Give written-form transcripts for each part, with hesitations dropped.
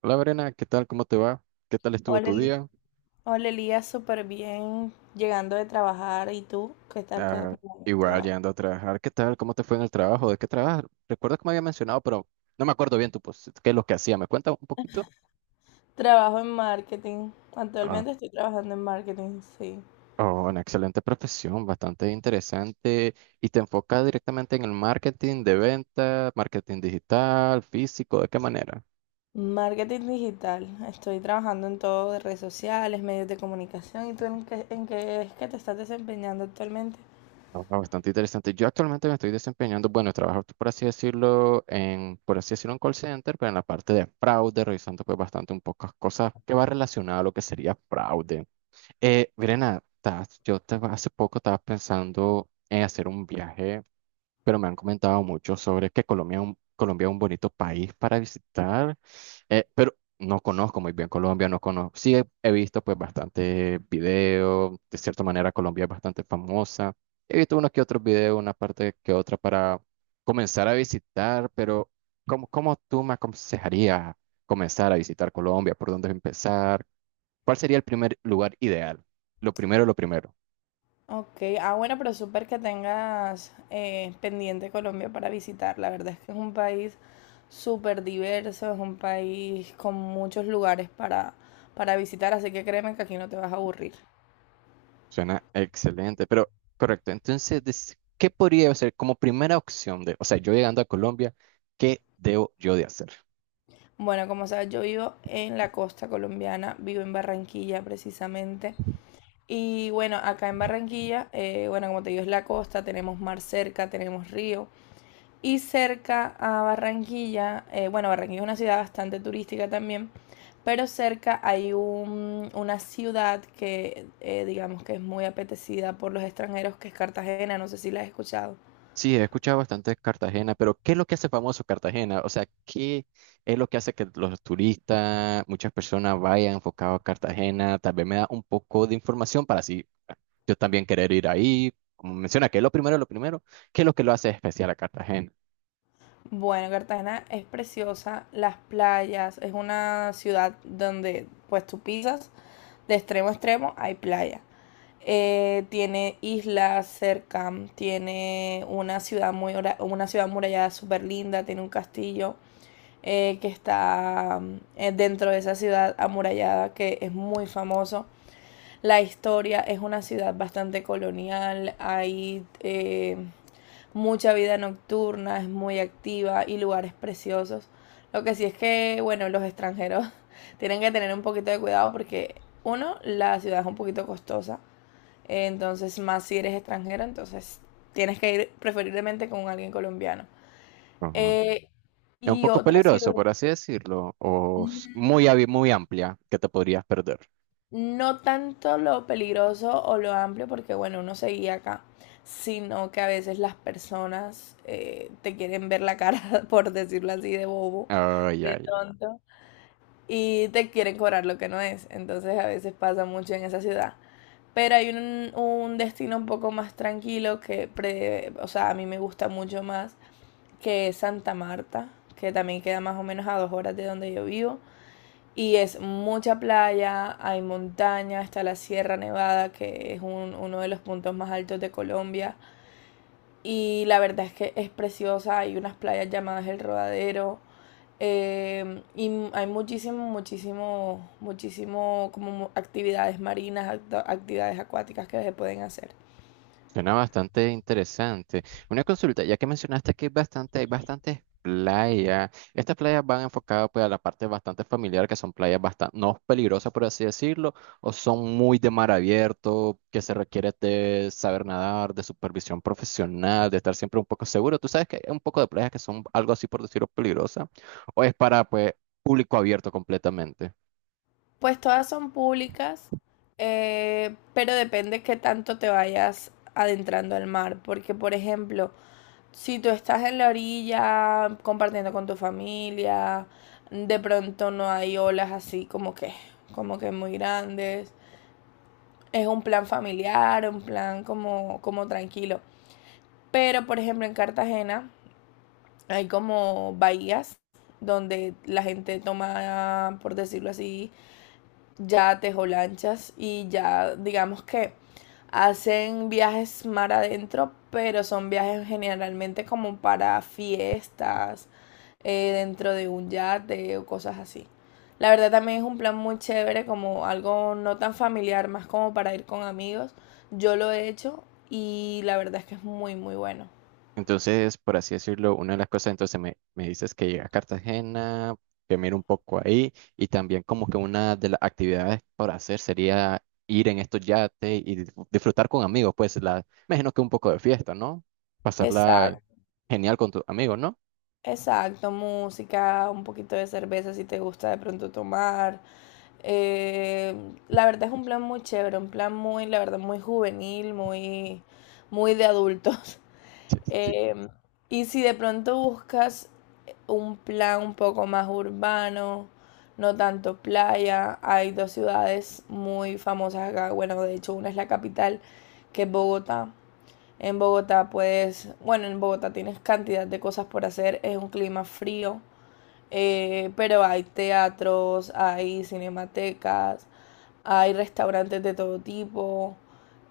Hola Verena, ¿qué tal? ¿Cómo te va? ¿Qué tal estuvo Hola, tu día? Hola Elías, súper bien, llegando de trabajar. ¿Y tú? ¿Qué tal? Ah, ¿Cómo te Igual, va? llegando a trabajar, ¿qué tal? ¿Cómo te fue en el trabajo? ¿De qué trabajas? Recuerdo que me había mencionado, pero no me acuerdo bien qué es lo que hacía. ¿Me cuentas un poquito? Trabajo en marketing. Ah, Actualmente estoy trabajando en marketing, sí. oh, una excelente profesión, bastante interesante, y te enfocas directamente en el marketing de venta, marketing digital, físico, ¿de qué manera? Marketing digital. Estoy trabajando en todo de redes sociales, medios de comunicación. ¿Y tú en qué es que te estás desempeñando actualmente? Bastante interesante. Yo actualmente me estoy desempeñando, bueno, trabajo por así decirlo, por así decirlo, en call center, pero en la parte de fraude, revisando pues bastante un poco cosas que va relacionada a lo que sería fraude. Verena, hace poco estaba pensando en hacer un viaje, pero me han comentado mucho sobre que Colombia es un bonito país para visitar, pero no conozco muy bien Colombia, no conozco, sí he, he visto pues bastante video, de cierta manera Colombia es bastante famosa, he visto unos que otros videos, una parte que otra para comenzar a visitar, pero ¿cómo tú me aconsejarías comenzar a visitar Colombia? ¿Por dónde empezar? ¿Cuál sería el primer lugar ideal? Lo primero, lo primero. Ok, ah bueno, pero súper que tengas pendiente Colombia para visitar. La verdad es que es un país súper diverso, es un país con muchos lugares para visitar, así que créeme que aquí no te vas a aburrir. Suena excelente, pero correcto. Entonces, ¿qué podría hacer como primera opción de, o sea, yo llegando a Colombia, ¿qué debo yo de hacer? Bueno, como sabes, yo vivo en la costa colombiana, vivo en Barranquilla precisamente. Y bueno, acá en Barranquilla, bueno, como te digo, es la costa, tenemos mar cerca, tenemos río. Y cerca a Barranquilla, bueno, Barranquilla es una ciudad bastante turística también, pero cerca hay una ciudad que digamos que es muy apetecida por los extranjeros, que es Cartagena, no sé si la has escuchado. Sí, he escuchado bastante de Cartagena, pero ¿qué es lo que hace famoso Cartagena? O sea, ¿qué es lo que hace que los turistas, muchas personas vayan enfocados a Cartagena? Tal vez me da un poco de información para así yo también querer ir ahí. Como menciona, que es lo primero, ¿qué es lo que lo hace especial a Cartagena? Bueno, Cartagena es preciosa, las playas, es una ciudad donde pues tú pisas de extremo a extremo, hay playa. Tiene islas cerca, tiene una ciudad muy, una ciudad murallada súper linda, tiene un castillo, que está dentro de esa ciudad amurallada, que es muy famoso. La historia, es una ciudad bastante colonial, hay mucha vida nocturna, es muy activa y lugares preciosos. Lo que sí es que, bueno, los extranjeros tienen que tener un poquito de cuidado porque, uno, la ciudad es un poquito costosa, entonces más si eres extranjero, entonces tienes que ir preferiblemente con alguien colombiano. Eh, ¿Es un y poco otra peligroso, ciudad... por así decirlo, muy, muy amplia que te podrías perder? No tanto lo peligroso o lo amplio, porque bueno, uno se seguía acá, sino que a veces las personas te quieren ver la cara, por decirlo así, de bobo, Ay, de ay, ay. tonto, y te quieren cobrar lo que no es. Entonces a veces pasa mucho en esa ciudad. Pero hay un destino un poco más tranquilo que, o sea, a mí me gusta mucho más, que es Santa Marta, que también queda más o menos a dos horas de donde yo vivo. Y es mucha playa, hay montaña, está la Sierra Nevada, que es uno de los puntos más altos de Colombia. Y la verdad es que es preciosa, hay unas playas llamadas El Rodadero, y hay muchísimo, muchísimo, muchísimo como actividades marinas, actividades acuáticas que se pueden hacer. Suena bastante interesante. Una consulta, ya que mencionaste que hay hay bastantes playas. ¿Estas playas van enfocadas pues a la parte bastante familiar, que son playas bastante no peligrosas, por así decirlo, o son muy de mar abierto, que se requiere de saber nadar, de supervisión profesional, de estar siempre un poco seguro? Tú sabes que hay un poco de playas que son algo así, por decirlo, peligrosas, o es para pues público abierto completamente. Pues todas son públicas, pero depende qué tanto te vayas adentrando al mar. Porque, por ejemplo, si tú estás en la orilla compartiendo con tu familia, de pronto no hay olas así como que muy grandes. Es un plan familiar, un plan como, como tranquilo. Pero por ejemplo en Cartagena hay como bahías donde la gente toma, por decirlo así, ya tejo lanchas y ya digamos que hacen viajes mar adentro, pero son viajes generalmente como para fiestas, dentro de un yate o cosas así. La verdad también es un plan muy chévere, como algo no tan familiar, más como para ir con amigos. Yo lo he hecho y la verdad es que es muy, muy bueno. Entonces, por así decirlo, una de las cosas, entonces me dices que llega a Cartagena, que miro un poco ahí, y también como que una de las actividades por hacer sería ir en estos yates y disfrutar con amigos, pues la, me imagino que un poco de fiesta, ¿no? Pasarla Exacto. genial con tus amigos, ¿no? Exacto, música, un poquito de cerveza si te gusta de pronto tomar. Eh, la verdad es un plan muy chévere, un plan muy, la verdad, muy juvenil, muy, muy de adultos. Sí, sí. Em, y si de pronto buscas un plan un poco más urbano, no tanto playa, hay dos ciudades muy famosas acá. Bueno, de hecho, una es la capital, que es Bogotá. En Bogotá puedes, bueno, en Bogotá tienes cantidad de cosas por hacer, es un clima frío, pero hay teatros, hay cinematecas, hay restaurantes de todo tipo,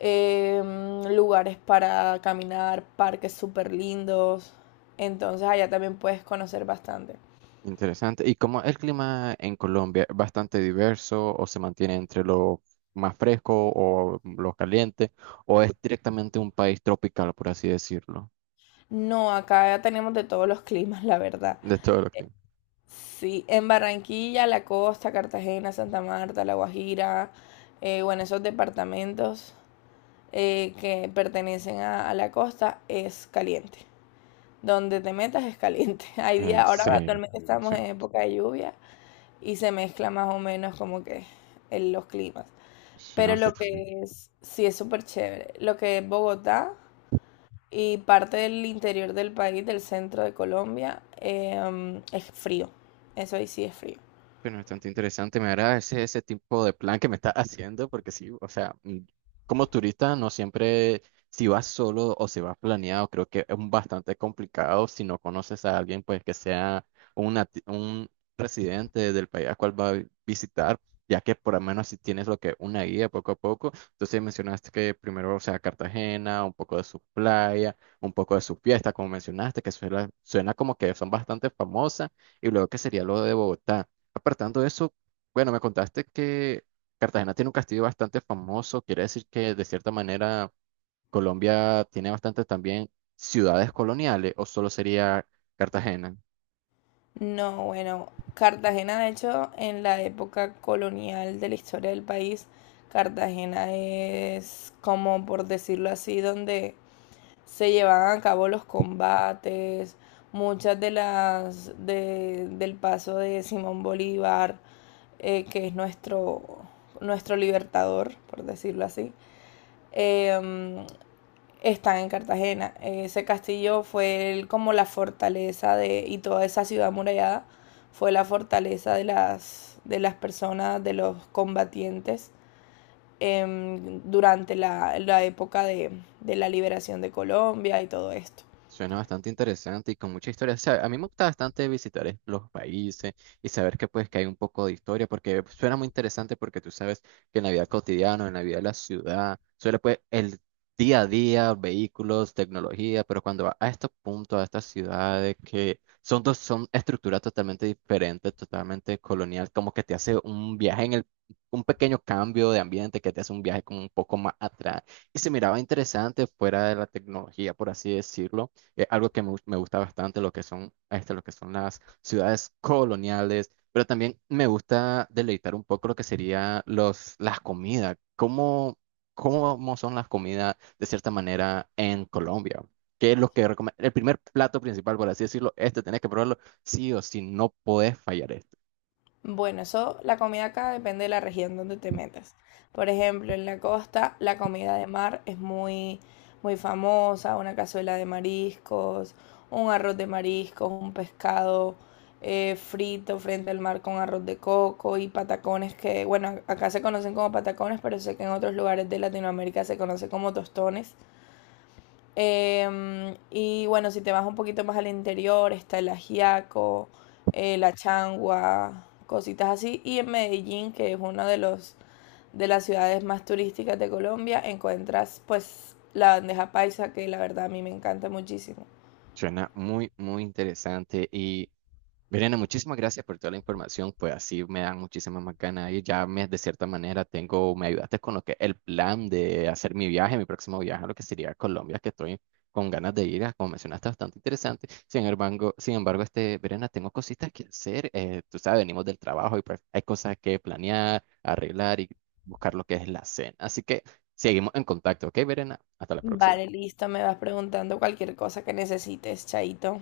lugares para caminar, parques súper lindos, entonces allá también puedes conocer bastante. Interesante. ¿Y cómo el clima en Colombia es bastante diverso o se mantiene entre lo más fresco o lo caliente o es directamente un país tropical, por así decirlo, No, acá ya tenemos de todos los climas, la verdad. de todo lo que? Sí, en Barranquilla, la costa, Cartagena, Santa Marta, La Guajira, bueno, esos departamentos que pertenecen a la costa, es caliente. Donde te metas es caliente. Hay días, ¿En ahora serio? actualmente estamos Suena, en época de lluvia y se mezcla más o menos como que en los climas. suena Pero lo bastante. que es, sí es súper chévere. Lo que es Bogotá y parte del interior del país, del centro de Colombia, es frío. Eso ahí sí es frío. Bueno, bastante interesante, me agrada ese tipo de plan que me estás haciendo, porque sí, o sea, mm, como turista no siempre, si vas solo o si vas planeado, creo que es un bastante complicado si no conoces a alguien, pues que sea un residente del país al cual va a visitar, ya que por lo menos si tienes lo que una guía poco a poco, entonces mencionaste que primero, o sea, Cartagena, un poco de su playa, un poco de su fiesta, como mencionaste, que suena, suena como que son bastante famosas, y luego que sería lo de Bogotá. Apartando eso, bueno, me contaste que Cartagena tiene un castillo bastante famoso, quiere decir que de cierta manera Colombia tiene bastantes también ciudades coloniales, o solo sería Cartagena. No, bueno, Cartagena, de hecho, en la época colonial de la historia del país, Cartagena es como, por decirlo así, donde se llevaban a cabo los combates, muchas de las del paso de Simón Bolívar, que es nuestro, nuestro libertador, por decirlo así. Em, Están en Cartagena. Ese castillo fue como la fortaleza de, y toda esa ciudad amurallada fue la fortaleza de las personas, de los combatientes durante la época de la liberación de Colombia y todo esto. Suena bastante interesante y con mucha historia. O sea, a mí me gusta bastante visitar los países y saber que pues que hay un poco de historia, porque suena muy interesante porque tú sabes que en la vida cotidiana, en la vida de la ciudad, suele pues el día a día, vehículos, tecnología, pero cuando va a estos puntos, a estas ciudades que son dos, son estructuras totalmente diferentes, totalmente colonial, como que te hace un viaje en el, un pequeño cambio de ambiente que te hace un viaje como un poco más atrás. Y se miraba interesante fuera de la tecnología, por así decirlo, algo que me gusta bastante, lo que son, este, lo que son las ciudades coloniales, pero también me gusta deleitar un poco lo que sería los, las comidas, cómo, cómo son las comidas de cierta manera en Colombia. ¿Qué es lo que El primer plato principal, por así decirlo, este tenés que probarlo sí o sí, no podés fallar esto? Bueno, eso, la comida acá depende de la región donde te metas. Por ejemplo, en la costa, la comida de mar es muy, muy famosa, una cazuela de mariscos, un arroz de mariscos, un pescado frito frente al mar con arroz de coco y patacones que, bueno, acá se conocen como patacones, pero sé que en otros lugares de Latinoamérica se conoce como tostones. Y bueno, si te vas un poquito más al interior, está el ajiaco, la changua, cositas así. Y en Medellín, que es una de los de las ciudades más turísticas de Colombia, encuentras pues la bandeja paisa, que la verdad a mí me encanta muchísimo. Suena muy, muy interesante y Verena, muchísimas gracias por toda la información, pues así me dan muchísimas más ganas y ya de cierta manera tengo, me ayudaste con lo que el plan de hacer mi viaje, mi próximo viaje a lo que sería Colombia, que estoy con ganas de ir, ah, como mencionaste, bastante interesante. Sin embargo, este, Verena, tengo cositas que hacer, tú sabes, venimos del trabajo y pues hay cosas que planear, arreglar y buscar lo que es la cena. Así que seguimos en contacto, ¿ok, Verena? Hasta la próxima. Vale, listo, me vas preguntando cualquier cosa que necesites, Chaito.